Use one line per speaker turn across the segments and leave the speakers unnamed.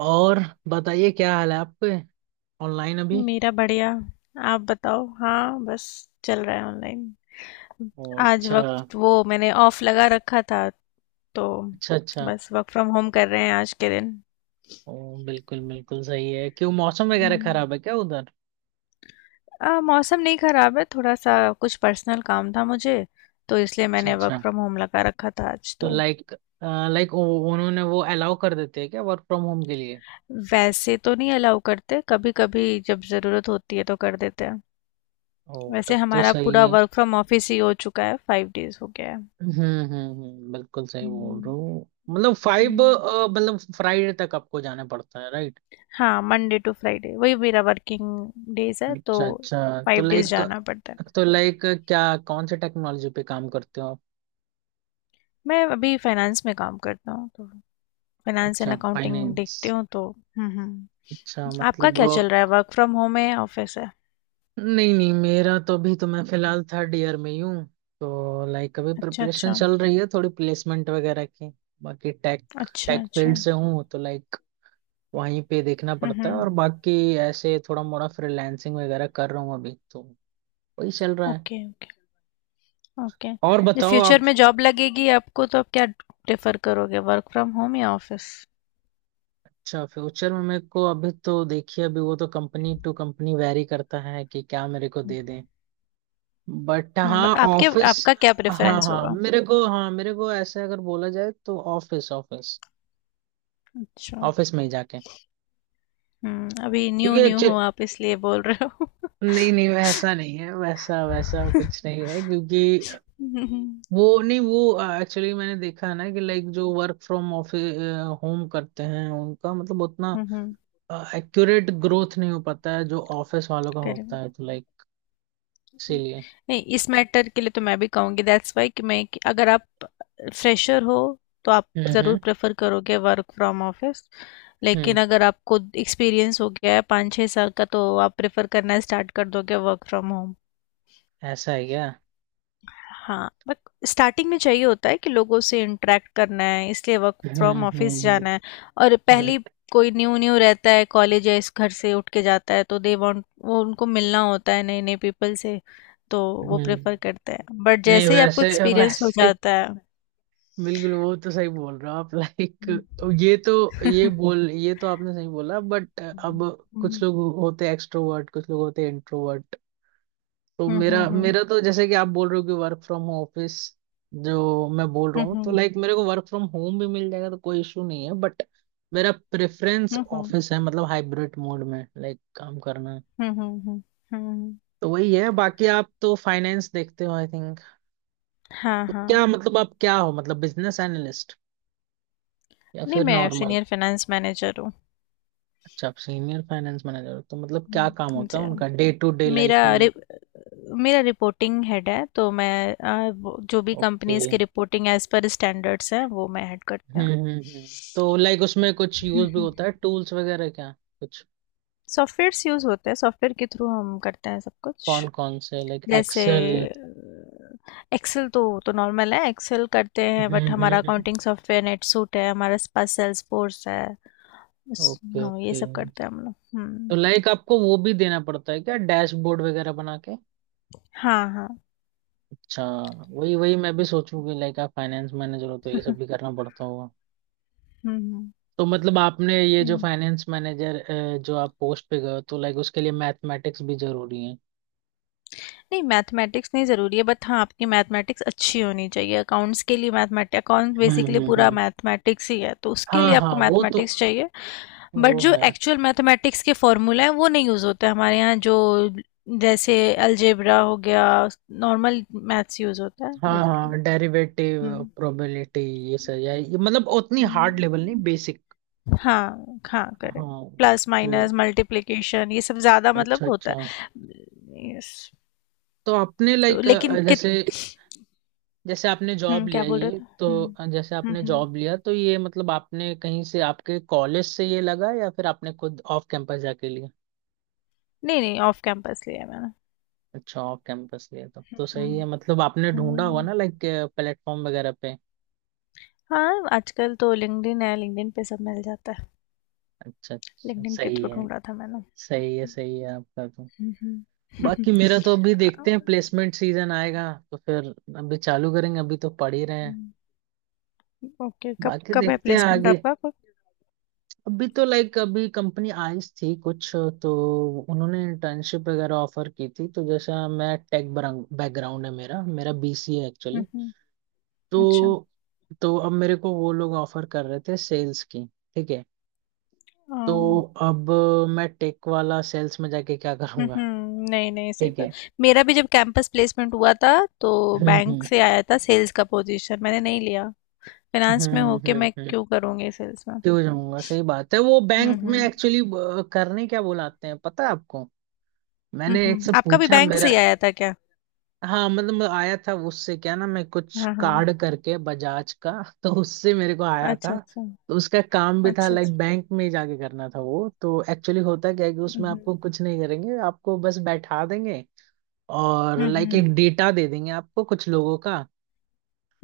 और बताइए, क्या हाल है आपके? ऑनलाइन अभी?
मेरा बढ़िया। आप बताओ। हाँ बस चल रहा है ऑनलाइन।
ओ
आज
अच्छा।
वक्त वो मैंने ऑफ लगा रखा था तो
अच्छा अच्छा।
बस वर्क फ्रॉम होम कर रहे हैं आज के दिन।
ओ बिल्कुल बिल्कुल सही है। क्यों, मौसम वगैरह
हम्म।
खराब है क्या उधर?
मौसम नहीं खराब है थोड़ा सा। कुछ पर्सनल काम था मुझे तो इसलिए
अच्छा
मैंने वर्क
अच्छा।
फ्रॉम होम लगा रखा था आज
तो
तो।
लाइक लाइक उन्होंने वो अलाउ कर देते हैं क्या वर्क फ्रॉम होम के लिए?
वैसे तो नहीं अलाउ करते, कभी कभी जब ज़रूरत होती है तो कर देते हैं।
ओ,
वैसे
तब तो
हमारा
सही
पूरा
है।
वर्क फ्रॉम ऑफिस ही हो चुका है, फाइव डेज हो गया है।
हम्म हम्म। बिल्कुल सही बोल
हम्म
रहा हूँ, मतलब फाइव
हम्म।
मतलब फ्राइडे तक आपको जाना पड़ता है, राइट?
हाँ मंडे टू फ्राइडे वही मेरा वर्किंग डेज है तो
अच्छा अच्छा। तो
फाइव डेज
लाइक
जाना पड़ता है।
तो लाइक क्या कौन से टेक्नोलॉजी पे काम करते हो आप?
मैं अभी फाइनेंस में काम करता हूँ, तो फाइनेंस एंड
अच्छा,
अकाउंटिंग देखती
फाइनेंस।
हूँ तो। हम्म।
अच्छा,
आपका
मतलब
क्या
वो।
चल रहा है? वर्क फ्रॉम होम है, ऑफिस है?
नहीं नहीं, मेरा तो, अभी तो मैं फिलहाल थर्ड ईयर में ही हूँ। तो लाइक, अभी
अच्छा
प्रिपरेशन
अच्छा।
चल रही है थोड़ी, प्लेसमेंट वगैरह की। बाकी टेक
अच्छा
टेक
अच्छा।
फील्ड से हूँ, तो लाइक वहीं पे देखना पड़ता है।
हम्म।
और बाकी ऐसे थोड़ा मोड़ा फ्रीलांसिंग वगैरह कर रहा हूँ, अभी तो वही चल रहा है।
Okay okay. ओके।
और
जब
बताओ
फ्यूचर
आप।
में जॉब लगेगी आपको तो आप क्या प्रेफर करोगे, वर्क फ्रॉम होम या ऑफिस?
अच्छा, फ्यूचर में मेरे को, अभी तो देखिए, अभी वो तो कंपनी टू कंपनी वेरी करता है कि क्या मेरे को दे दें, बट हाँ,
बट आपके,
ऑफिस।
आपका क्या
हाँ
प्रेफरेंस
हाँ
होगा?
मेरे को, मेरे को ऐसे अगर बोला जाए तो ऑफिस, ऑफिस,
अच्छा।
ऑफिस में ही जाके।
अभी न्यू
क्योंकि
न्यू
अच्छे,
हो आप इसलिए बोल रहे
नहीं नहीं, वैसा नहीं है, वैसा वैसा
हो?
कुछ नहीं है। क्योंकि
हुँ, हुँ,
वो नहीं वो एक्चुअली मैंने देखा है ना कि लाइक जो वर्क फ्रॉम ऑफिस होम करते हैं, उनका मतलब उतना
हुँ, हुँ,
एक्यूरेट ग्रोथ नहीं हो पाता है जो ऑफिस वालों का होता है।
करेक्ट।
तो लाइक, इसीलिए।
नहीं इस मैटर के लिए तो मैं भी कहूँगी दैट्स वाई कि मैं कि अगर आप फ्रेशर हो तो आप
हम्म
ज़रूर
हम्म
प्रेफर करोगे वर्क फ्रॉम ऑफिस। लेकिन
हम्म।
अगर आपको एक्सपीरियंस हो गया है पाँच छः साल का तो आप प्रेफर करना स्टार्ट कर दोगे वर्क फ्रॉम होम।
ऐसा है क्या?
हाँ बट स्टार्टिंग में चाहिए होता है कि लोगों से इंटरेक्ट करना है, इसलिए work
hmm
from
hmm
office जाना है।
हम्म
और
हम्म
पहली कोई न्यू न्यू रहता है कॉलेज या इस घर से उठ के जाता है तो दे वांट, वो उनको मिलना होता है नए नए पीपल से, तो वो प्रेफर
हम्म।
करते हैं। बट
नहीं,
जैसे ही आपको
वैसे
एक्सपीरियंस हो
वैसे
जाता है।
बिल्कुल, वो तो सही बोल रहे हो आप। लाइक,
हम्म
ये तो ये तो आपने सही बोला, बट अब कुछ
हम्म
लोग होते एक्सट्रोवर्ट, कुछ लोग होते इंट्रोवर्ट। तो
हम्म
मेरा
हम्म
मेरा तो जैसे कि आप बोल रहे हो कि वर्क फ्रॉम ऑफिस, जो मैं बोल रहा हूँ, तो
हम्म
लाइक मेरे को वर्क फ्रॉम होम भी मिल जाएगा तो कोई इशू नहीं है, बट मेरा प्रेफरेंस
हम्म हम्म
ऑफिस है, मतलब हाइब्रिड मोड में लाइक काम करना है।
हम्म हम्म, हम्म, हम्म,
तो वही है। बाकी आप तो फाइनेंस देखते हो, आई थिंक।
हाँ
तो
हाँ।
क्या मतलब, आप क्या हो, मतलब बिजनेस एनालिस्ट या
नहीं
फिर
मैं
नॉर्मल?
सीनियर फाइनेंस मैनेजर हूँ।
अच्छा, आप सीनियर फाइनेंस मैनेजर, तो मतलब क्या काम होता
जी
है
हाँ।
उनका डे टू डे लाइफ
मेरा,
में?
मेरा रिपोर्टिंग हेड है तो मैं जो भी
ओके।
कंपनीज की रिपोर्टिंग एज पर स्टैंडर्ड्स है वो मैं हेड करती
हम्म
हूँ।
हम्म हम्म। तो लाइक उसमें कुछ यूज भी
हम्म।
होता है, टूल्स वगैरह क्या कुछ?
सॉफ्टवेयर्स यूज होते हैं, सॉफ्टवेयर के थ्रू हम करते हैं सब
कौन
कुछ।
कौन से? लाइक
जैसे
एक्सेल?
एक्सेल तो नॉर्मल है, एक्सेल करते हैं,
हम्म
बट हमारा
हम्म।
अकाउंटिंग सॉफ्टवेयर नेटसूट है, हमारे पास सेल्सफोर्स है। बस,
ओके
हाँ ये
ओके।
सब करते हैं हम लोग।
तो लाइक आपको वो भी देना पड़ता है क्या, डैशबोर्ड वगैरह बना के?
हाँ हाँ।
अच्छा। वही वही मैं भी सोचूं कि लाइक आप फाइनेंस मैनेजर हो, तो ये सब
हम्म
भी करना पड़ता होगा।
हम्म
तो मतलब आपने ये जो
हम्म।
फाइनेंस मैनेजर जो आप पोस्ट पे गए हो, तो लाइक उसके लिए मैथमेटिक्स भी जरूरी है?
नहीं मैथमेटिक्स नहीं ज़रूरी है बट हाँ, आपकी मैथमेटिक्स अच्छी होनी चाहिए। अकाउंट्स के लिए मैथमेट अकाउंट बेसिकली पूरा
हम्म।
मैथमेटिक्स ही है, तो उसके लिए
हाँ हाँ,
आपको
वो तो
मैथमेटिक्स चाहिए। बट
वो
जो
है।
एक्चुअल मैथमेटिक्स के फॉर्मूला हैं वो नहीं यूज़ होते हमारे यहाँ। जो जैसे अलजेब्रा हो गया, नॉर्मल मैथ्स यूज़ होता है
हाँ
बेसिकली।
हाँ, डेरिवेटिव,
हम्म
प्रोबेबिलिटी, ये सही है? ये मतलब उतनी हार्ड लेवल नहीं, बेसिक।
हाँ हाँ करेक्ट।
हाँ।
प्लस
तो
माइनस मल्टीप्लिकेशन ये सब ज़्यादा मतलब
अच्छा
होता
अच्छा।
है, यस।
तो आपने
तो
लाइक,
लेकिन कित
जैसे जैसे आपने जॉब
क्या
लिया
बोल रहे
ये
थे।
तो
हम्म
अ, जैसे आपने
हम्म।
जॉब लिया, तो ये मतलब आपने कहीं से, आपके कॉलेज से ये लगा या फिर आपने खुद ऑफ कैंपस जाके लिया?
नहीं नहीं ऑफ कैंपस लिया है मैंने।
अच्छा, ऑफ कैंपस लिया, तो सही है।
हम्म
मतलब आपने ढूंढा हुआ
हम्म।
ना लाइक, प्लेटफॉर्म वगैरह पे?
हाँ आजकल तो लिंक्डइन है, लिंक्डइन पे सब मिल जाता है।
अच्छा अच्छा,
लिंक्डइन के
सही
थ्रू
है,
ढूंढा था मैंने।
सही है। सही है आपका तो।
हम्म हम्म।
बाकी मेरा तो अभी देखते हैं, प्लेसमेंट सीजन आएगा तो फिर अभी चालू करेंगे, अभी तो पढ़ ही रहे हैं।
ओके कब
बाकी
कब है
देखते हैं
प्लेसमेंट
आगे।
आपका, कब?
अभी तो लाइक, अभी कंपनी आई थी कुछ, तो उन्होंने इंटर्नशिप वगैरह ऑफर की थी। तो जैसा, मैं टेक बैकग्राउंड है मेरा मेरा बीसी है एक्चुअली।
हम्म अच्छा
तो तो अब मेरे को वो लोग ऑफर कर रहे थे सेल्स की। ठीक है,
अ,
तो अब मैं टेक वाला सेल्स में जाके क्या करूंगा?
नहीं नहीं सही
ठीक
बात।
है।
मेरा भी जब कैंपस प्लेसमेंट हुआ था तो
हम्म
बैंक
हम्म
से आया था सेल्स का पोजीशन, मैंने नहीं लिया। फाइनेंस में होके मैं
हम्म।
क्यों करूँगी सेल्स में?
क्यों जाऊंगा, सही बात है। वो
हम्म
बैंक में
हम्म
एक्चुअली, करने क्या बुलाते हैं पता है आपको? मैंने एक
हम्म।
से
आपका भी
पूछा
बैंक से
मेरा।
ही आया था क्या?
हाँ, मतलब आया था। उससे क्या ना, मैं कुछ
हाँ हाँ।
कार्ड करके बजाज का तो उससे मेरे को आया
अच्छा,
था।
अच्छा।
तो उसका काम भी था
अच्छा, अच्छा।
लाइक बैंक में ही जाके करना था। वो तो एक्चुअली होता क्या है कि
हुँ,
उसमें आपको
हुँ।
कुछ नहीं करेंगे, आपको बस बैठा देंगे, और
हुँ,
लाइक
हुँ।
एक डेटा दे देंगे आपको, कुछ लोगों का,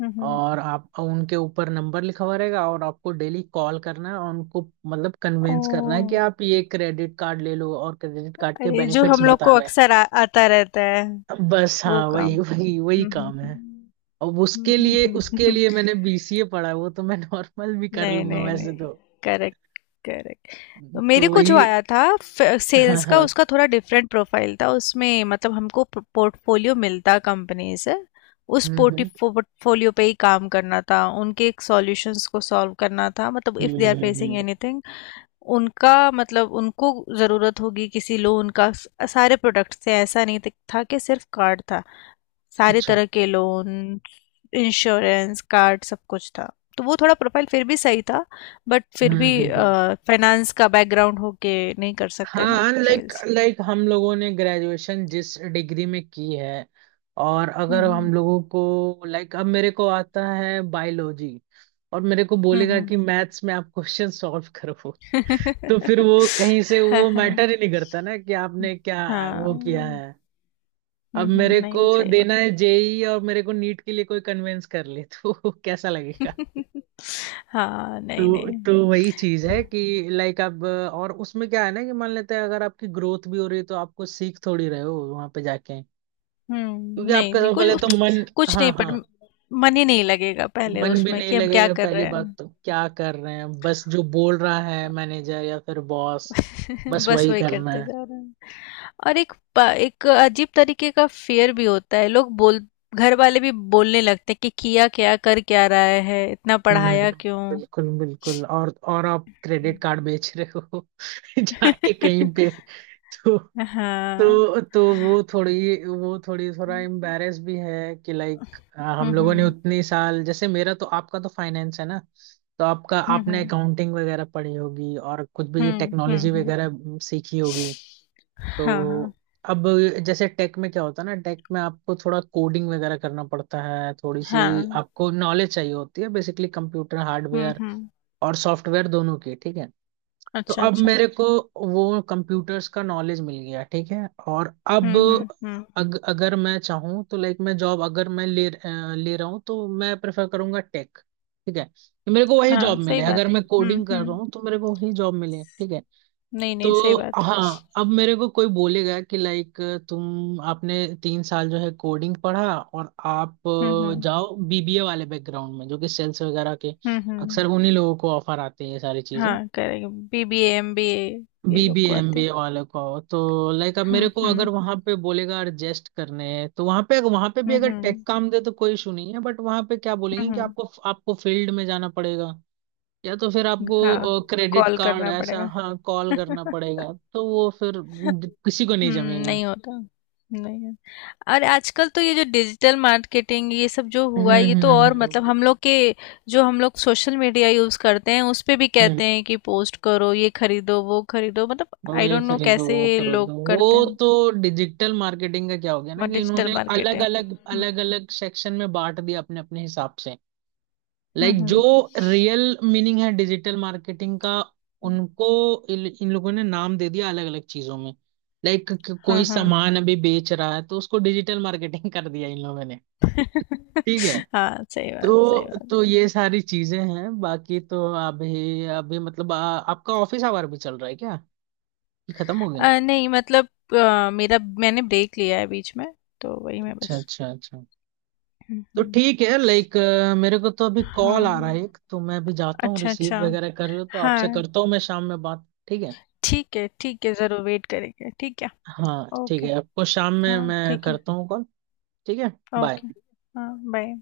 हुँ, हुँ।
और आप, उनके ऊपर नंबर लिखा हुआ रहेगा और आपको डेली कॉल करना है और उनको मतलब कन्विंस करना है कि
ओह!
आप ये क्रेडिट कार्ड ले लो और क्रेडिट कार्ड के
अरे, जो
बेनिफिट्स
हम लोग को
बताने
अक्सर आ आता रहता है,
हैं, बस।
वो
हाँ,
काम।
वही वही वही
हुँ, हुँ,
काम है।
हुँ।
अब
हुँ,
उसके
हुँ,
लिए उसके
हुँ।
लिए मैंने बीसीए पढ़ा है, वो तो मैं नॉर्मल भी कर
नहीं,
लूंगा
नहीं, नहीं।
वैसे तो।
Correct, correct. तो मेरे
तो
को जो
वही।
आया था फ
हाँ
सेल्स का,
हाँ।
उसका थोड़ा डिफरेंट प्रोफाइल था। उसमें मतलब हमको प पोर्टफोलियो मिलता कंपनी से। उस
हम्म
पोर्टि
हम्म
पोर्टफोलियो पे ही काम करना था। उनके सॉल्यूशंस को सॉल्व करना था। मतलब if they are facing
hmm.
Anything, उनका मतलब उनको ज़रूरत होगी किसी लोन का, स सारे प्रोडक्ट्स थे, ऐसा नहीं त था कि सिर्फ़ कार्ड था। सारे
अच्छा।
तरह के लोन, इंश्योरेंस, कार्ड सब कुछ था। तो वो थोड़ा प्रोफ़ाइल फिर भी सही था, बट फिर भी
हम्म।
फाइनेंस का बैकग्राउंड होके नहीं कर सकते ना
हाँ, लाइक
सेल्स।
लाइक हम लोगों ने ग्रेजुएशन जिस डिग्री में की है, और
हुँ,
अगर हम
हुँ।
लोगों को लाइक, अब मेरे को आता है बायोलॉजी और मेरे को
हुँ,
बोलेगा
हुँ।
कि मैथ्स में आप क्वेश्चन सॉल्व करो तो फिर वो कहीं से,
हाँ,
वो
हाँ।
मैटर ही नहीं करता ना कि
हुँ,
आपने क्या
हाँ।
वो किया है।
हुँ,
अब
हुँ,
मेरे को
नहीं सही
देना
बात।
है जेई और मेरे को नीट के लिए कोई कन्वेंस कर ले तो कैसा लगेगा?
हाँ, नहीं,
तो
नहीं।
तो वही चीज है कि लाइक आप। और उसमें क्या है ना कि मान लेते हैं, अगर आपकी ग्रोथ भी हो रही है, तो आपको सीख थोड़ी रहे हो वहां पे जाके। क्योंकि
नहीं
आपका
नहीं
सबसे
कुछ
पहले तो मन।
कुछ
हाँ
नहीं
हाँ,
पर, मन ही नहीं लगेगा पहले
मन भी
उसमें
नहीं
कि हम क्या
लगेगा,
कर
पहली
रहे
बात। तो क्या कर रहे हैं, बस जो बोल रहा है मैनेजर या फिर बॉस,
हैं।
बस
बस
वही
वही
करना
करते
है।
जा रहे हैं। और एक एक अजीब तरीके का फेयर भी होता है, लोग बोल घर वाले भी बोलने लगते हैं कि किया क्या, कर क्या रहा है, इतना
हम्म
पढ़ाया
हम्म,
क्यों।
बिल्कुल बिल्कुल। और आप क्रेडिट कार्ड बेच रहे हो जाके कहीं पे? तो
हाँ
तो वो थोड़ी थोड़ा
हम्म
एम्बैरेस भी है कि लाइक हम लोगों ने
हम्म
उतनी साल, जैसे मेरा तो, आपका तो फाइनेंस है ना, तो आपका
हम्म
आपने
हम्म
अकाउंटिंग वगैरह पढ़ी होगी और कुछ भी
हम्म हम्म
टेक्नोलॉजी
हम्म।
वगैरह सीखी होगी।
हाँ हाँ
तो अब जैसे टेक में क्या होता है ना, टेक में आपको थोड़ा कोडिंग वगैरह करना पड़ता है थोड़ी सी।
हाँ
आपको नॉलेज चाहिए होती है बेसिकली, कंप्यूटर हार्डवेयर
हम्म।
और सॉफ्टवेयर दोनों की, ठीक है। तो
अच्छा
अब
अच्छा।
मेरे को वो कंप्यूटर्स का नॉलेज मिल गया, ठीक है, और अब
हम्म।
अगर मैं चाहूँ तो लाइक मैं जॉब, अगर मैं ले रहा हूँ, तो मैं प्रेफर करूंगा टेक, ठीक है, कि मेरे को वही
हाँ
जॉब
सही
मिले, अगर
बात है।
मैं कोडिंग कर रहा
हम्म।
हूँ तो मेरे को वही जॉब मिले, ठीक है।
नहीं,
तो
नहीं, सही बात
हाँ, अब मेरे को कोई बोलेगा कि लाइक, तुम आपने तीन साल जो है कोडिंग पढ़ा और आप
है। हुँ, हुँ।
जाओ बीबीए वाले बैकग्राउंड में, जो कि सेल्स वगैरह के
हुँ,
अक्सर
हुँ।
उन्हीं लोगों को ऑफर आते हैं ये सारी चीजें,
हाँ, करेक्ट। बीबीए, एमबीए ये लोग को आते
बीबीएमबी
हैं।
वाले को। तो लाइक अब मेरे
हुँ,
को अगर
हुँ।
वहां पे बोलेगा एडजस्ट करने हैं, तो वहां पे भी
हुँ,
अगर टेक
हुँ।
काम दे तो कोई इशू नहीं है, बट वहां पे क्या
हुँ,
बोलेंगे कि
हुँ।
आपको आपको फील्ड में जाना पड़ेगा, या तो फिर
हाँ,
आपको क्रेडिट
कॉल
कार्ड
करना
ऐसा
पड़ेगा।
हाँ कॉल करना पड़ेगा, तो वो फिर किसी को
हुँ,
नहीं जमेगा।
नहीं होता। नहीं। और आजकल तो ये जो डिजिटल मार्केटिंग ये सब जो
हम्म
हुआ है ये तो,
हम्म
और मतलब
हम्म
हम लोग के, जो हम लोग सोशल मीडिया यूज़ करते हैं उस पे भी
हम्म,
कहते हैं कि पोस्ट करो, ये खरीदो, वो खरीदो, मतलब
वो
आई
ये
डोंट नो
खरीदो वो
कैसे लोग
खरीदो, वो
करते हैं
तो डिजिटल मार्केटिंग का क्या हो गया ना कि
डिजिटल
इन्होंने अलग अलग
मार्केटिंग।
अलग अलग सेक्शन में बांट दिया अपने अपने हिसाब से।
हुँ,
लाइक जो
हुँ।
रियल मीनिंग है डिजिटल मार्केटिंग का, उनको इन इन लोगों ने नाम दे दिया अलग अलग चीजों में। लाइक
हाँ,
कोई
हाँ।
सामान अभी बेच रहा है तो उसको डिजिटल मार्केटिंग कर दिया इन लोगों ने। ठीक है,
हाँ, सही बात, सही
तो
बात।
तो ये सारी चीजें हैं। बाकी तो अभी अभी मतलब, आपका ऑफिस आवर भी चल रहा है क्या? ये खत्म हो गया?
नहीं मतलब मेरा, मैंने ब्रेक लिया है बीच में, तो वही मैं
अच्छा
बस।
अच्छा अच्छा।
हुँ,
तो
हुँ।
ठीक है लाइक, मेरे को तो अभी कॉल आ रहा है
हाँ।
एक, तो मैं अभी जाता हूँ,
अच्छा, अच्छा।
रिसीव वगैरह कर लो, तो आपसे
हाँ,
करता हूँ मैं शाम में बात, ठीक है।
ठीक है, ज़रूर वेट करेंगे। ठीक है,
हाँ ठीक
ओके।
है, आपको शाम में
हाँ,
मैं
ठीक है,
करता हूँ कॉल। ठीक है। बाय।
ओके। हाँ, बाय।